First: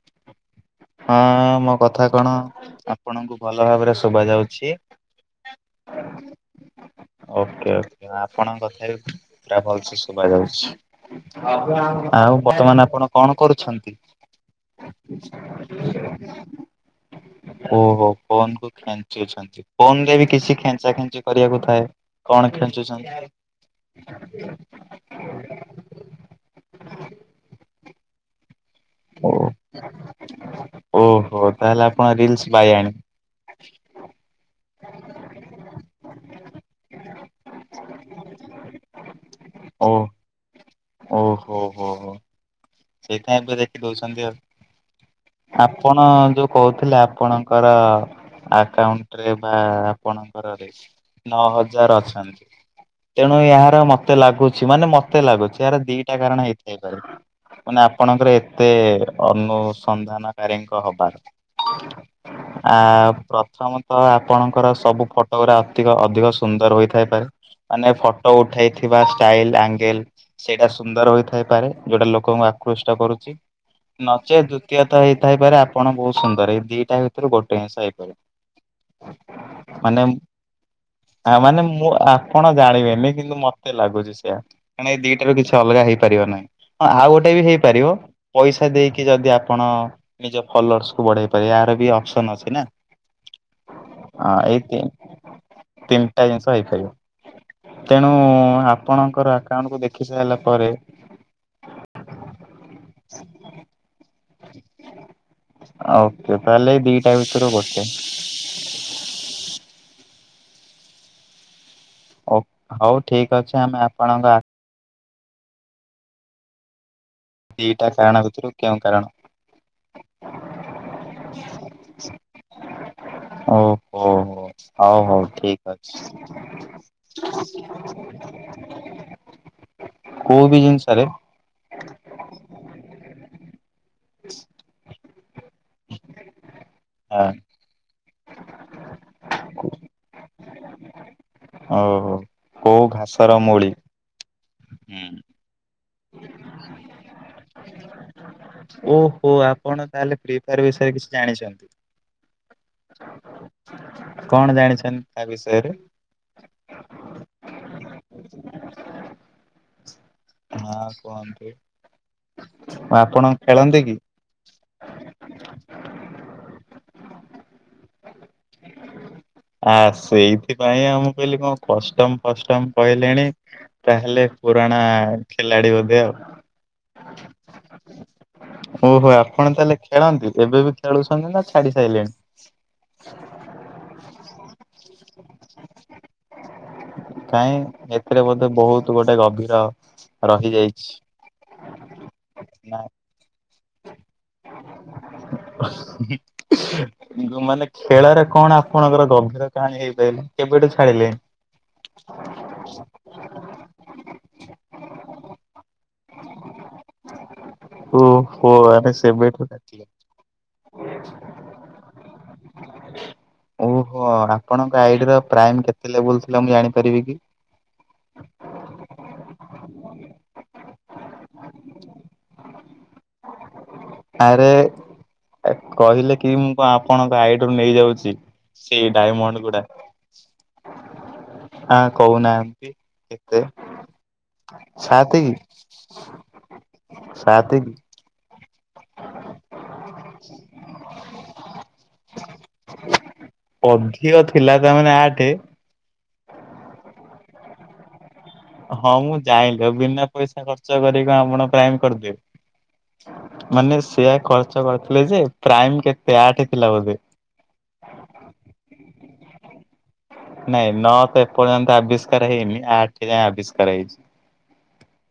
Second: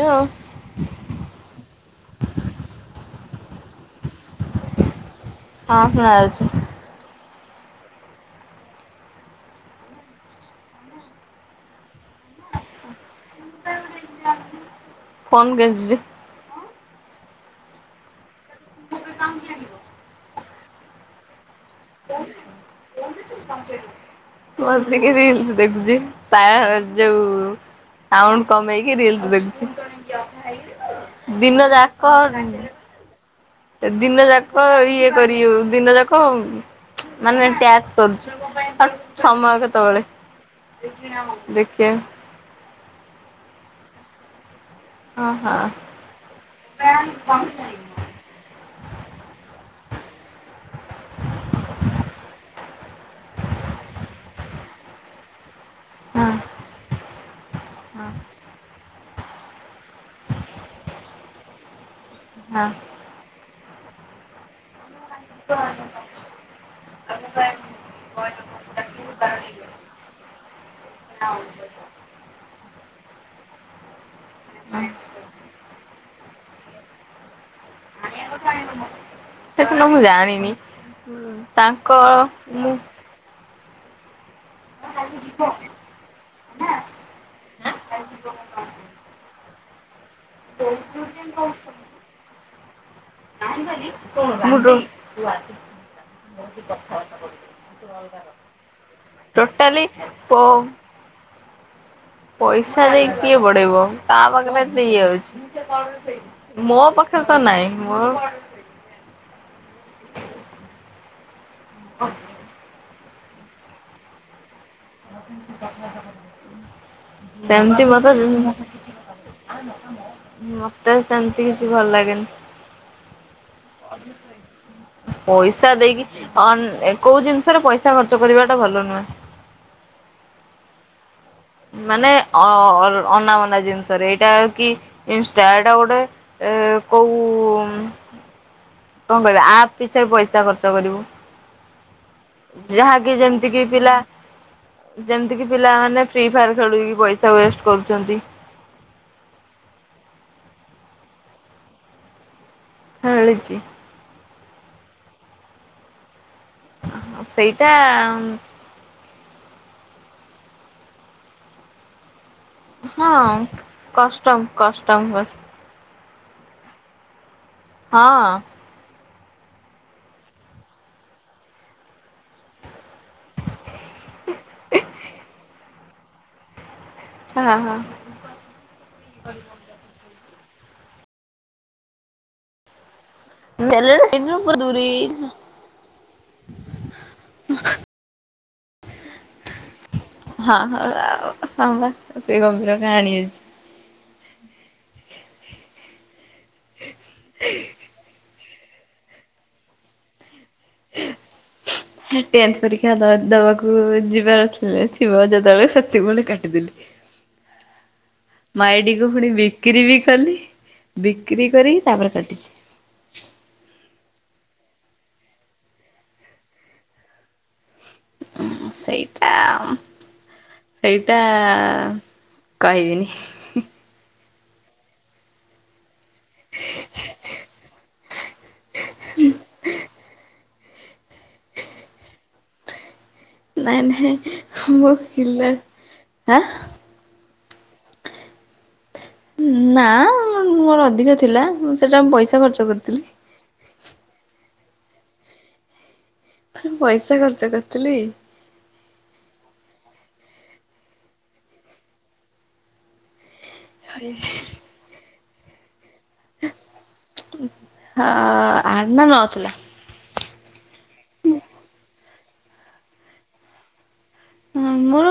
ଲୋ ହଁ, ମୋ କଥା କଣ ଆପଣଙ୍କୁ ଭଲ ଭାବେରେ ଶୁବା ଯାଉଛି। ହଁ, ଶୁଣା ଯାଉଛି। ଓକେ ଆପଣଙ୍କ କଥା ବି ପୁରା ଭଲସେ ଶୁବା ଯାଉଚି। ଆଉ ବର୍ତ୍ତମାନେ ଆପଣ କଣ କରୁଛନ୍ତି? ଫୋନ କେଞ୍ଚୁଛି ଓହୋ ଫୋନ୍ କ ଖେଞ୍ଚୁଅଛନ୍ତି, ଫୋନ୍ ରେ ବି କିଛି ଖେଞ୍ଚା, ଖେଞ୍ଚି କରିବାକୁ ଥାଏ।। କଣ ଖେଞ୍ଚୁଛନ୍ତି? ବସିକି ରିଲସିଦେଖୁଚି। ପାରାହର୍ ଯୋଉ ସାଉଣ୍ଡ୍ କମେଇକି ରିଲସିଦେଖୁଚି, ଓହୋ ଦିନ ତାହେଲେ ଆପଣ ଯାକ ରିଲସ ବାୟାଣୀ ଦିନ ଯାକ ଇଏ କରିଉ, ଦିନ ଯାକ ମାନେ ଟ୍ୟାକ୍ସ୍ କରୁଚି, ସମୟ ଓ କେତେବେଳେ। ଦେଖିଆ। ସେଇଥିପାଇଁଏବେଦେଖି ଦେଉଚନ୍ତି ଆଉ। ହଁ ହଁ ଆପଣ ଯୋଉ କହୁଥିଲେଆପଣଙ୍କର ଆକାଉଣ୍ଟ୍ରେ ବା ଆପଣଙ୍କର ରେ। ନଅ ହଜାର ଅଛନ୍ତି ତେଣୁ, ଏହାର ମତେ ଲାଗୁଚି ମାନେ ମତ୍ ଏତେ ଲାଗୁଚି, ଏହାର ଦିଟା ହଁ କାରଣ ହେଇଥାଇପାରେ ମାନେ ହଁ ଆପଣଙ୍କର ଏତେ ଅନୁସନ୍ଧାନକାରୀଙ୍କ ହବାର, ହଁ ଆ ପ୍ର ସମସ୍ତ ଆପଣଙ୍କର ସବୁ ଫଟ୍ ଫଟଗୁରା ଅଧିକ, ଅଧିକ ସୁନ୍ଦର ହୋଇଥାଇପାରେ, ମାନେ ଫଟୋ ଉଠେଇଥିବା ଷ୍ଟାଇଲ୍, ଆଙ୍ଗେଲ୍ ସେଇଟା ସୁନ୍ଦର ହୋଇଥାଇପାରେ, ଯୋଉଟା ଲୋକଙ୍କୁ ଆକୃଷ୍ଟ କରୁଚି। ନଚେତ୍ ଦୁତୀୟ ତ ହେଇଥାଇପାରେ ଆପଣ ବୋହୁତ ସୁନ୍ଦର୍ ଏଇ ଦିଟା ଭିତୁରୁ ଗୋଟେ [unintelligible] ହେଇପା ସେଠିନ ମୁଁ ମାନେ ଜାଣିନି। ଆ ମାନେ ତାଙ୍କ ମୁଁ, ଆପଣ ମୁଁ ଜାଣିବେନି କିନ୍ତୁ ମତ୍ ଏତେ ଲାଗୁଛି ସେଇା କାରଣ ଏଇ ଦିଟାରୁ କିଛି ଅଲଗା ହେଇପାରିବ ନାହିଁ। ହଁ, ଆଉ ଗୋଟେ ବି ହେଇପାରିବ ପଇସା ଦେଇକି ଯଦି ଆପଣ ନିଜ ଫଲୋର୍ସକୁ ବଢେଇ ପାରିବା ଏହାର ବି ଅପସନ୍ ଅଛି ନା। ହଁ ଏଇ ତି ତିନିଟା ଜିନିଷ ହେଇପାରିବ ତେଣୁ ଆପଣଙ୍କର [unintelligible] ଆକାଉଣ୍ଟ କୁ ଟୋଟାଲି ଦେଖି ସାରିଲା ପୋ ପରେ ପଇସା ଦେଇକ୍ କିଏ ବଡେଇବ [unintelligible] ଦେଇ ଯାଉଚି, ଓକେ ତାହେଲେ ମୋ ଦିଟା ପାଖରେ ତ ଭିତରୁ ନାଇଁ ଗୋଟେ ମୋ ଓ ହୋଉ ଠିକ ଅଛି, ଆମେ ଆପଣଙ୍କ ଆ ସେମ୍ତି ଦିଟା ମତେ କାରଣ ଭିତରୁ କେଉଁ କାରଣ [unintelligible] ମତେ ସେମ୍ତି କିଛି ଭଲ୍ ଓହୋ ହଉ ଲାଗେନି। ହଉ ଠିକ ପଇସା ଅଛି ଦେଇକି ଏକୋଇସି [unintelligible] ପଇସା ତା ଖର୍ଚ୍ଚ କରିବା ଟା ଭଲ ନୁହେଁ। କୋଉ ବି ଜିନିଷ୍ ରେ? ମାନେ ଅ, ଅ, ଅଲ୍, ଅନାବନା ଜିନିଷ୍ ରେ ଏଇଟାଉ [unintelligible] ଏଟାଗୋଟେ କୋଉମ୍ କଁ, କହିବା ଆପ୍ ପିଛାରେ ପଇସା ଖର୍ଚ୍ଚ କରିବୁ। ଓହୋ କୋଉ ଯାହାକି ଘାସର ଯେମିତି କି ମୂଳି। ପିଲା ଯେମତି କିି ପିଲାମାନେ ଫ୍ରି ଫାୟାର ଖେଳି ପଇସା ୱେଷ୍ଟ କରୁଛନ୍ତି। ଓହୋ, ଆପଣ ତାହେଲେ ଫ୍ରି ଫାୟାର୍ ବିଷୟରେ କିଛି ଜାଣିଚନ୍ତି। ହୁଁ [unintelligible] କଣ ଜାଣିଛନ୍ତ୍ ତା ବିଷୟରେ? ସେଇଟା ଅଂମ୍ [inaudible] ହାଁ, କୁହନ୍ତୁ। ହଁ, ଆପଣ ଖେଳନ୍ତି କି? କଷ୍ଟମ୍, କଷ୍ଟମ୍ କର୍। ହଁ ହଁ। ଆ ସେଇଥିପାଇଁ ଆମ କହିଲି କଣ କଷ୍ଟମ ଫଷ୍ଟମ କହିଲେଣି ତାହେଲେ ପୁରଣା ଖେଳାଡି ବୋଧେ ଆଉ। ହଁ ହଁ। ଓହୋ ଆପଣ ତାହେଲେ ଖେଳନ୍ତି ଏବେ ବି ଖେଳୁଛନ୍ତି ନା ଛାଡି ସାରିଲେଣି? [unintelligible] ଦୁରି କାଇଁ ଏଥିରେ ବୋଧେ ବହୁତ ଗୋଟେ ଗଭୀର ହଁ ରହିଯାଇଛି। ହ ହ ସେ ଗଭୀର କାହାଣୀ ଅଛି। ମାନେ ଖେଳରେ କଣ ଆପଣଙ୍କର ଗଭୀର କାହାଣୀ ହେଇପାରିଲ କେବେଠୁ ଛାଡିଲେଣି? ଟେନ୍ଥ ପରୀକ୍ଷା ଦବାକୁ ଯିବାରଥିଲେ ଥିବ ଯେତେବେଳେ ସେତିକିବେଳେ କାଟିଦେଥିଲି। ବ [inaudible] ହୁଁ। ମ ଆଇଡ଼ିକୁୁ ପୁଣି ବିକ୍ରି ବି କଲି ବିକ୍ରି କରିକି ତାପରେ କାଟିଛି। ଓହୋ ଆପଣଙ୍କ ଆଇଡି ର ପ୍ରାଇମ କେତେ ଲ ବୁଲଥିଲା ମୁଁ ଜାଣିପାରିବି କି। ହଁ ସେଇଟା ସେଇଟା କହିବିନି। ଆରେ କହିଲେ କି ମୁଁ କଣ ଆପଣଙ୍କ ଆଇଡୁ ନେଇଯାଉଛି ସେଇ ଡାଇମଣ୍ଡ ଗୁଡା। ଆ କହୁନାନ୍ତି। କେତେ ନାଇଁ ନାଇଁ ମୁଁ ସାତେ କି ଖିଲା ଆଁ ସାତେ କି। ନା ମୋର ଅଧିକ ଥିଲା ମୁଁ ସେଟା ମୁ ପଇସା ଖର୍ଚ୍ଚ କରିଥିଲି। ଅଧିକ ଥିଲା ତାମାନୋନେ ଆଠେ। ପଇସା ଖର୍ଚ୍ଚ କରିଥିଲି। ହଁ ମୁଁ ଜାଇଲିି ଆଉ ବିନା ପଇସା ଖର୍ଚ୍ଚ କରିକି ଆପଣ ପ୍ରାଇମ କରିଦେବେ। ମାନେ ସେଆ ଖର୍ଚ୍ଚ କରିଥିଲେ ଯେ ପ୍ରାଇମ କେତେ ଆଠ ଥିଲା ବୋଧେ। ହ ଆଠେ ନା ନ ଥିଲା। ନାଇଁ ନ ତ ଏପର୍ଯ୍ୟନ୍ତ ଆବିଷ୍କାର ହେଇନି ଆଠ ଯାଏଁ ଆବିଷ୍କାର ହେଇଛି। ହଁ ମୋର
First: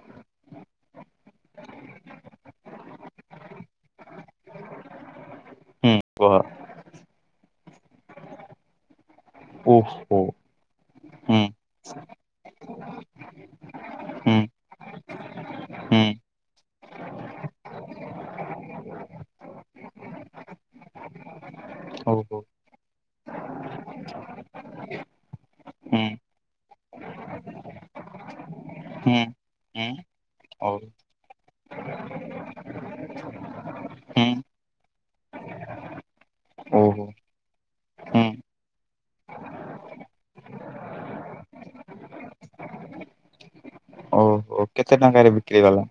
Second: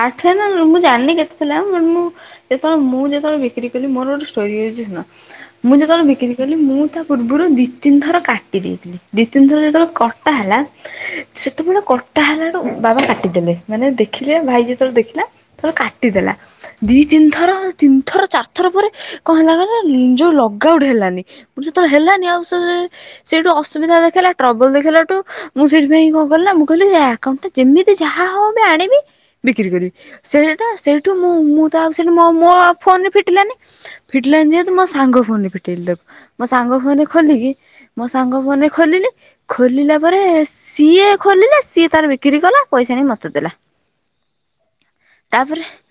ଆଠ ନା ମୁଁ ଜାଣିନି କେ ଥିଲା ମୁଁ ଏତେବେଳେ ମୁଁ ଯେତେବେଳେ ବିକ୍ରି କଲି ମୋର ଗୋଟେ ଷ୍ଟୋରିଉଛି ଶୁଣ। ମୁଁ ହୁଁ ଯେତେବେଳେ ବିକ୍ରି କୁହ। କଲି ମୁଁ ତା ପୂର୍ବରୁ ଦି ତିନି ଥର କାଟି ଦେଇଥିଲି। ଦି ତିନିଥର ଯେତେବେଳେ ଓହୋ କଟା ହେଲା ହୁଁ ସେତେବେଳେ କଟା ହେଲାଡୁ ବାବା କାଟିଦେଲେ ମାନେ ହୁଁ ଦେଖିଲେ ଭାଇ ଯେତେବେଳେ ଦେଖିଲା ସେତେବେଳେ ହୁଁ କାଟିଦେଲା ଦି ତିନି ଥର ତିନି ଥର ଚାରିଥର ପରେ କଣ ହେଲା କ ଯୋଉ ଲଗାଉଡ଼ ହେଲାନି ଯେତେବେଳେ ହେଲାନି ଓହୋ ଆଉ ସେ ସେଇଠୁ ଅସୁବିଧା ଦେଖେଇଲା ଟ୍ରବଲ ଦେଖେଇାଠୁ ମୁଁ ସେଥିଇଁ ହୁଁ କଣ କିଲି ନା ମୁ କଲି ଏ ଆକାଉଣ୍ଟା ଯେମିତି ଯାହା ହଉ ବି ଆଣିବି ହୁଁ ବିକ୍ରି ହୁଁ କରିବି ସେଇଟା ଓ ସେଇଠୁ ମୁ ମୁଁ ତା ସେ ମୋ ଫୋନରେ ଫିଟିଲାନି ହୁଁ ଫିଟିଲାନି ଯେହେତୁ ମୋ ସାଙ୍ଗ ଫୋନ ରେ ଫିଟେଇଲ ତାକୁ ମୋ ସାଙ୍ଗ ଫୋନ ରେ ଓହୋ ଖୋଲିକି ମୋ ହୁଁ ସାଙ୍ଗ ଫୋନରେ ଖୋଲିଲି ଖୋଲିଲା ପରେ ସିଏ ଖୋଲିଲା ସିଏ ତାର ବିକ୍ରି କଲା ପଇସା ଆଣିକି ମତେ ଦେଲା। ଓହୋ କେତେ ଟଙ୍କାରେ ବିକ୍ରି ତାପରେ କଲ।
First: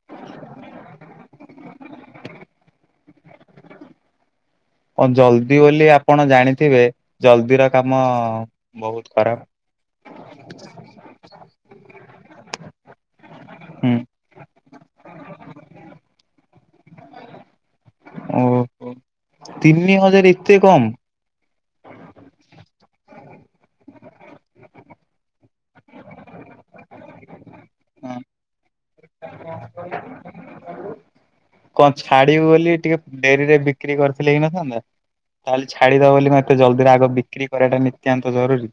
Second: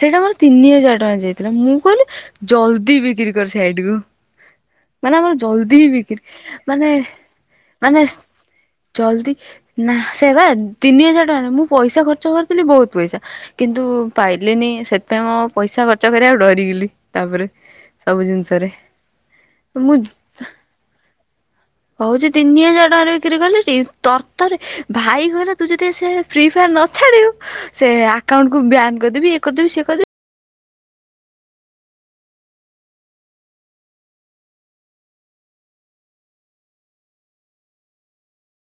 ସେଇଟା ମୋର ତିନି ହଜାର ଟଙ୍କା ଯାଇଥିଲା ମୁଁ କହିଲି ଜଲଦି ବିକ୍ରି କର ସେ ଆଇଡକୁୁ। କଣ ମାନେ ଆମର ଜଲ୍ଦି ଜଲଦି ବୋଲି ହି ବିକ୍ରି ଆପଣ ଜାଣିଥିବେ ମାନେ ଜଲ୍ଦିର କାମ ମାନେ ବହୁତ ଜଲଦି ଖରାପ ନା ସେ ତିନି ହଜାର ଟଙ୍କା ନାଁ ମୁଁ ପଇସା ଖର୍ଚ୍ଚ କରିଥିଲି ବହୁତ ପଇସା କିନ୍ତୁ ହୁଁ ପାଇଲିନି ସେଥିପାଇଁ ମୁଁ ପଇସା ଖର୍ଚ୍ଚ କରି ଆକୁ ଡରିଗଲି ତାପରେ। ସବୁ ଜିନିଷରେ ଓହୋ ତିନି ମୁ ହଜାର ଏତେ କମ ହଉଛି ତିନି ହଜାର ଟଙ୍କାରେ ବିକ୍ରି କଲି ତର ତରେ ଭାଇ କହିଲା ତୁ ଯଦି ସେ ଫ୍ରି ଫାୟାର ନ ଛାଡିବୁ ସେ ଆକାଉଣ୍ଟକୁୁ ବାନ କରିଦେବି। କଦ ବି ସେ କଦ କଣ ଛାଡିବୁ ବୋଲି ଟିକେ ଡେରି ରେ ବିକ୍ରି କରିଥିଲେ ହେଇ ନଥାନ୍ତା। ତାହେଲେ ଛାଡିଦବ ବୋଲି ମୁ ଏତେ ଜଲଦିରେ ଆଗ ବିକ୍ରି କରିବାଟା ନିତ୍ୟାନ୍ତ ଜରୁରୀ।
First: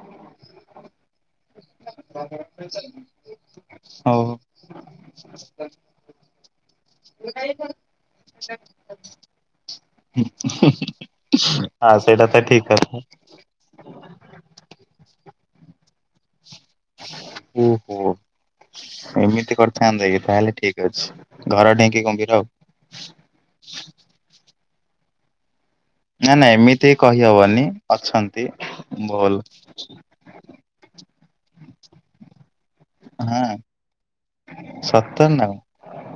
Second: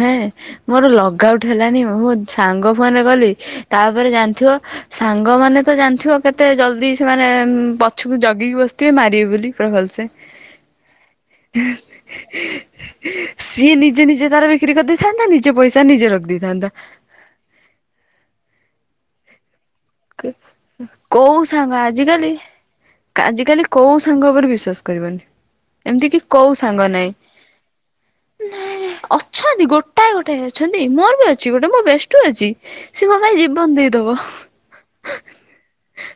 ହଁ ମୋର ଲଗ କଉଠି ହେଲାନି ମୁଁ ସାଙ୍ଗ ଫୋନରେ କଲି ତାପରେ ହଉ ଜାଣିଥିବ ସାଙ୍ଗ ମାନେ ତ ଜାଣିଥିବ କେତେ ଜଲ୍ଦି ସେ ମାନେ ପଛକୁ ଉଁ ଜଗିକି ବସିଥିବେ ମାରିବେ ବୋଲି ପୁରା ଭଲସେ। ହୁଁ ଆଁ ସେଇଟା ତ ଠିକ କଥା। ସିଏ ନିଜେ ନିଜେ ତାର ବିକ୍ରି କରିଦେଇଥାନ୍ତା ନିଜେ ପଇସା ନିଜେ ରଖିଦେଇଥାନ୍ତା। ଓହୋ ଏମିତି କର୍ ଥାଆନ୍ତା କି ତାହେଲେ ଠିକ ଅଛି ଘର ଢିଙ୍କି କୁମ୍ଭୀର ଆଉ। କା ଆଜି କାଲି କୋଉ ସାଙ୍ଗ ଉପରେ ବିଶ୍ଵାସ କରିବନି। ଏମିତି କି ନା ନା କୋଉ ସାଙ୍ଗ ଏମିତି ନାଇଁ କହିହବନି ଅଛନ୍ତି। ଭୁଲ ଅଛନ୍ତି ଗୋଟାଏ ଗୋ ଟାଏ ଅଛନ୍ତି ମୋର ବି ଅଛି ଗୋଟେ ମୋ ବେଷ୍ଟୁ ଅଛି ସି ମୋ ଭାଇ ହଁ ଜୀବନ ଦେଇଦବ। ସତରେ ନା କଣ?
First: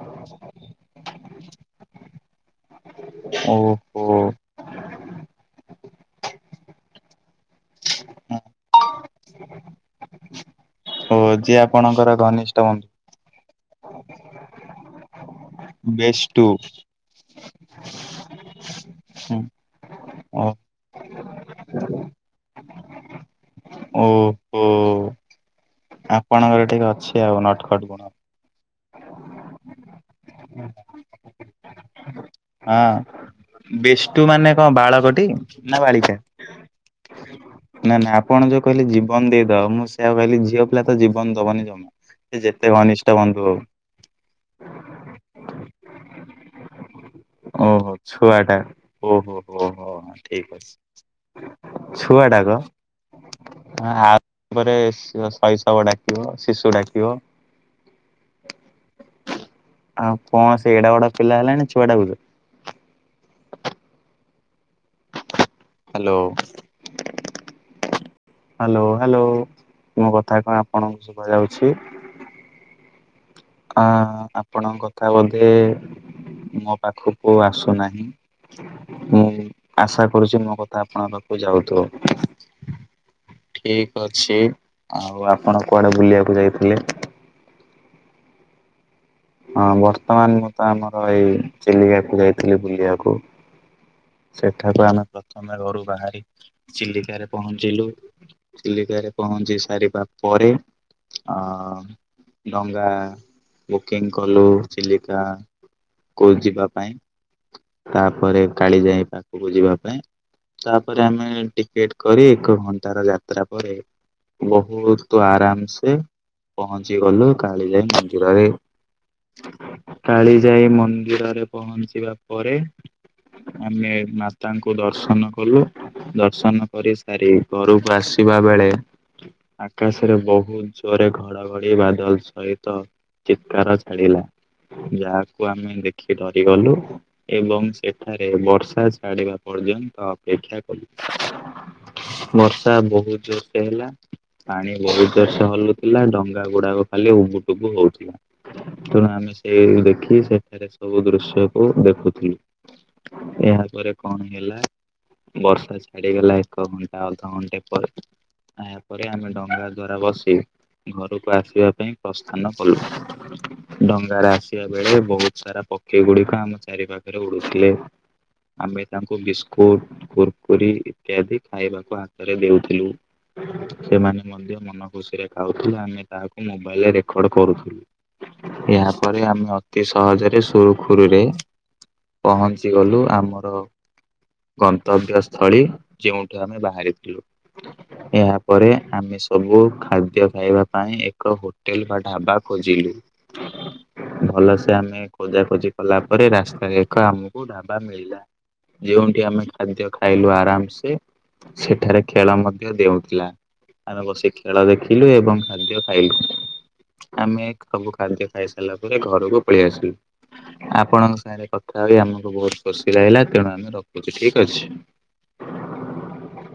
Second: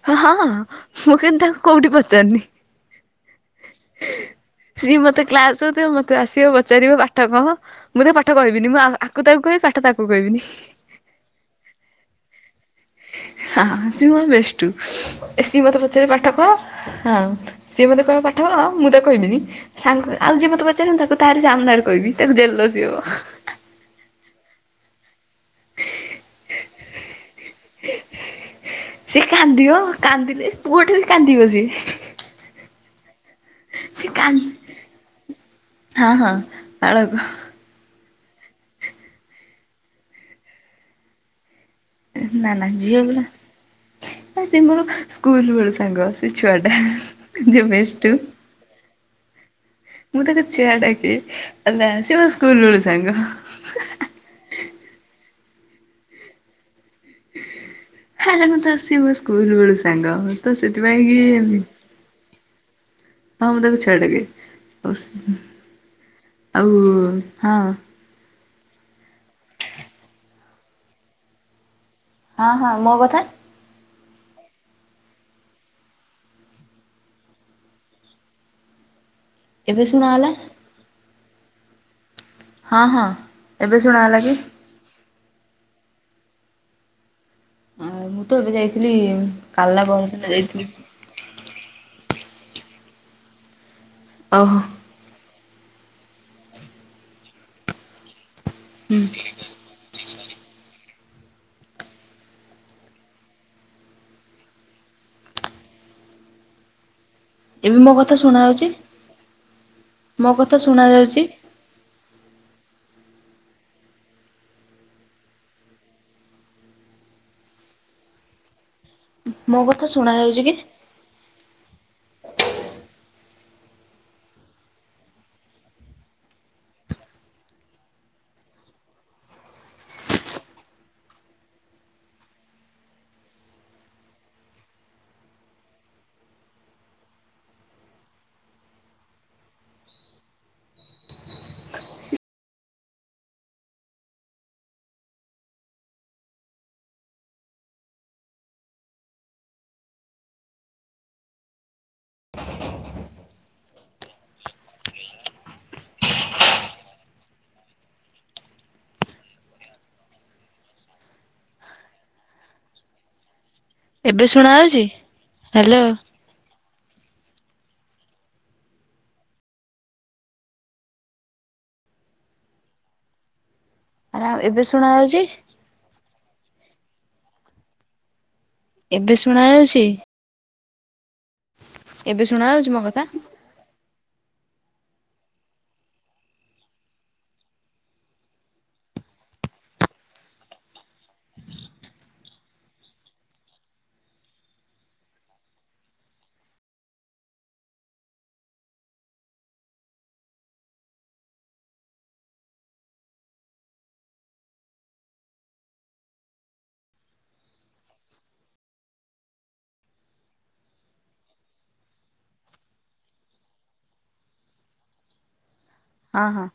ହ ହଁ ମୁଁ କିନ୍ତୁ ତାକୁ କୋଉଠି ପଚାରୁନି। ଓହୋ। ସିଏ ମତେ କ୍ଲାସ ହୋଉଥିବ ମତେ ଆସିବ ପଚାରିବ ପାଠ କହ। ମୁଁ ତାକୁ ପାଠ କହିବିନି ମୁଁ ଆ-ଆକୁ ତାକୁ କହିବି ପାଠ ତାକୁ କହିବିନି। ଓ ଯିଏ ଆପଣଙ୍କର ଘନିଷ୍ଠ ବନ୍ ହ ହ ହ ସିଏ ମୋ ବେଷ୍ଟୁ ଏ ସିଏ ମତେ ପଚାରିବ ପାଠ ବେଷ୍ଟୁ କହ ହଁ ସିଏ ମୋତେ କହିବ ପାଠ କହ ମୁଁ ତାକୁ ହୁଁ, କହିବିନି। ସାଙ୍ଗ ଆଉ ଓ ଯିଏ ମତେ ପଚାରିବନି ତାକୁ ତାରି ସାମ୍ନାରେ କହିବି ତାକୁ ଜେଲସି ହବ। ଓ। ଆପଣଙ୍କର ଟିକେ ଅଛି ଆଉ ନଟ ଖ ସିଏ କାନ୍ଦିବ କାନ୍ଦିଲେ ପୁଅଟେ ବି କାନ୍ଦିବ ସିଏ। ହଁ ସିଏ କା ବେଷ୍ଟୁ ମାନେ କଣ ବାଳକଟି? ନ ହଁ ବାଳିକା? ହଁ ବାଳକ ନା ନା ଆପଣ ଯୋଉ କହିଲେ ଜୀବନ ଦେଇଦବ ମୁଁ ସେଇଆ କହିଲି ଝିଅ ପିଲା ତ ଜୀବନ ଦବନି ଜମା। ସେ ଯେତେ ଘନିଷ୍ଟ ବନ୍ଧୁ ହୋଉ। ହ ହେ ସେ ମୋର ସ୍କୁଲ ବେଳୁ ସାଙ୍ଗ ସେ ଛୁଆ ଟା ଯୋଉ ଓହୋ ବେଷ୍ଟୁ। ଛୁଆଟା ଓହୋ ହୋ ହୋ ହୋ ମୁଁ ତାକୁ ଠିକ ଚିଆ ଡାକେ ହେଲା ଅଛି ସେ ଛୁଆ ମୋ ସ୍କୁଲ ଟାକ ବେଳୁ ସାଙ୍ଗ। ଆ ପରେ ଶ୍ ଶୈଶବ ଡାକିବ ଶିଶୁ ଡାକିବ। ଆରେ ମୁଁ ତ ଆସିବ ସ୍କୁଲ ବେଳୁ ସ୍ ଆଉ ସାଙ୍ଗ ହଁ କଣ ତ ସେ ଏଡା ବଡ ସେଥିପାଇଁ ପିଲା କି ହେଲାଣି ଛୁଆ ଡାକୁଚ ଆ ମୁଁ ତାକୁ ଛୁଆ ଡାକେ ଆଉ [unintelligible] ହାଲୋ। ଆଉ ହଁ। ହାଲୋ ହାଲୋ ମୋ କଥା କଣ ଆପଣଙ୍କୁ ଶୁଭା ଯାଉଛି? ହଁ ହଁ ମୋ କଥା? ହଁ ଆପଣଙ୍କ କଥା ବୋଧେ ମୋ ପାଖକୁ ଆସୁନାହିଁ। ମୁଁ ଏବେ ଆଶା ଶୁଣାଗଲା? କରୁଛି ମୋ କଥା ଆପଣଙ୍କ ପାଖକୁ ହଁ ହଁ ଯାଉଥିବ। ଏବେ ଠିକ ଶୁଣାଗଲା କି? ଅଛି ଆଉ ଆପଣ କୁଆଡ଼େ ବୁଲିବାକୁ ଯାଇଥିଲେ? ଆ ମୁଁ ତ ଏବେ ଯାଇଥିଲି। ହଁ କାଲି ନା ପହରଦିନ ବର୍ତ୍ତମାନ ମୁଁ ତ ଯାଇଥିଲି ଆମ ହ ଏଇ ଚିଲିକାକୁ ଯାଇଥିଲି ବୁଲିବାକୁ ଓହୋ ସେଠାକୁ ହୁଁ ଆମେ ପ୍ରଥମେ ଘରୁ ବାହାରି ଚିଲିକାରେ ପହଞ୍ଚିଲୁ। ଚିଲିକାରେ ପହଞ୍ଚି ସାରିବା ପରେ ଅଁ ଡଙ୍ଗା କିଂ କଲୁ ଚିଲିକା କୁ ଯିବା ପାଇଁ। ଏବେ ମୋ କଥା ଶୁଣା ତାପରେ ଯାଉଛି? କାଳି ଯାଇ ପାଖକୁ ଯିବା ପାଇଁ ମୋ କଥା ଶୁଣା ତାପରେ ଯାଉଛି ଆମେ ଟିକେଟ କରି ଏକ ଘଣ୍ଟାର ଯାତ୍ରା ପରେ। ବହୁତ ଆରାମ ସେ ପହଞ୍ଚି ଗଲୁ କାଳିଜାଇ ମନ୍ଦିରରେ। ମୋ କଥା ଶୁଣା ଯାଉଛି କି? କାଳିଯାଇ ମନ୍ଦିରରେ ପହଞ୍ଚିବା ପରେ ଆମେ ମାତାଙ୍କୁ ଦର୍ଶନ କଲୁ। ଦର୍ଶନ କରି ସାରି ଘରକୁ ଆସିବା ବେଳେ ଆକାଶରେ ବହୁତ ଜୋରେ ଘଡଘଡି ବାଦଲ ସହିତ ଚିତ୍କାର ଛାଡିଲା ଯାହାକୁ ଆମେ ଦେଖି ଡରିଗଲୁ। ଏବଂ ସେଠାରେ ବର୍ଷା ଛାଡ଼ିବା ପର୍ଯ୍ୟନ୍ତ ଅପେକ୍ଷା କଲୁ। ବର୍ଷା ବହୁତ ଜୋର ସେ ହେଲା। ପାଣି ବହୁତ ଜୋରସେ ହଲୁଥିଲା ଡଙ୍ଗା ଗୁଡାକ ଖାଲି ଉବୁଟୁବୁ ହଉଥିଲା। ତେଣୁ ଆମେ ସେଇ ଦେଖି ସେଠାରେ ସବୁ ଦୃଶ୍ୟକୁ ଦେଖୁଥିଲୁ। ଏହାପରେ କଣ ହେଲା ବର୍ଷା ଛାଡିଗଲା ଏକ ଘଣ୍ଟା ଅଧଘଣ୍ଟେ ପରେ। ଏହାପରେ ଆମେ ଡଙ୍ଗା ଦ୍ଵାରା ବସି ଘରକୁ ଆସିବା ପାଇଁ ପ୍ରସ୍ଥାନ କଲୁ। ଏବେ ଡଙ୍ଗାରେ ଶୁଣା ଆସିବା ଯାଉଛି? ବେଳେ ବହୁତ ସାରା ହ୍ୟାଲୋ ପକ୍ଷୀ ଗୁଡିକ ଆମ ଚାରି ପାାଖରେ ଉଡୁଥିଲେ। ଆମେ ତାଙ୍କୁ ବିସ୍କୁଟ କୁରକୁରି ଇତ୍ୟାଦି ଖାଇବାକୁ ହାତରେ ଦେଉଥିଲୁ। ସେମାନେ ଆରେ ମଧ୍ୟ ଏବେ ମନ ଶୁଣା ଯାଉଛି ଖୁସିରେ ଖାଉଥିଲେ ଆମେ ତାହାକୁ ମୋବାଇଲରେ ରେକର୍ଡ କରୁଥିଲୁ। ଏବେ ଏହାପରେ ଶୁଣା ଆମେ ଅତି ଯାଉଛି? ସହଜରେ ସୁରୁଖୁରୁରେ ଏବେ ଶୁଣା ଯାଉଛି ପହଞ୍ଚି ମୋ ଗଲୁ କଥା? ଆମର ଗନ୍ତବ୍ୟସ୍ଥଳୀ ଯେଉଠୁ ଆମେ ବାହାରିଥିଲୁ। ହଁ [unintelligible] ଏହା ପରେ ଆମେ ସବୁ ଖାଦ୍ୟ ଖାଇବା ପାଇଁ ଏକ ହୋଟେଲ ବା ଢାବା ଖୋଜିଲୁ। ହ [unintelligible] ଭଲସେ ଆମେ ଖୋଜାଖୋଜି କଲା ପରେ ରାସ୍ତାରେ ଏକ ଆମକୁ ଢବା ମିଳିଲା। ଯେଉଁଠି ଆମେ ଖାଦ୍ୟ ଖାଇଲୁ ଆରାମସେ। ସେଠାରେ ଖେଳ ମଧ୍ୟ ଦେଉଥିଲା। ଆମେ ବସି ଖେଳ ଦେଖିଲୁ ଏବଂ ଖାଦ୍ୟ ଖାଇଲୁ ଆମେ ସବୁ ଖାଦ୍ୟ ଖାଇ ସାରିଲା ପରେ ଘରକୁ ପଳେଇ ଆସିଲୁ। ଆପଣଙ୍କ ସାଙ୍ଗରେ କଥା ହେଇକି ଆମକୁ ବହୁତ ଖୁସି ଲାଗିଲା ତେଣୁ ଆମେ ରଖୁଛୁ ଠିକ ଅଛି। ହଁ ହଁ।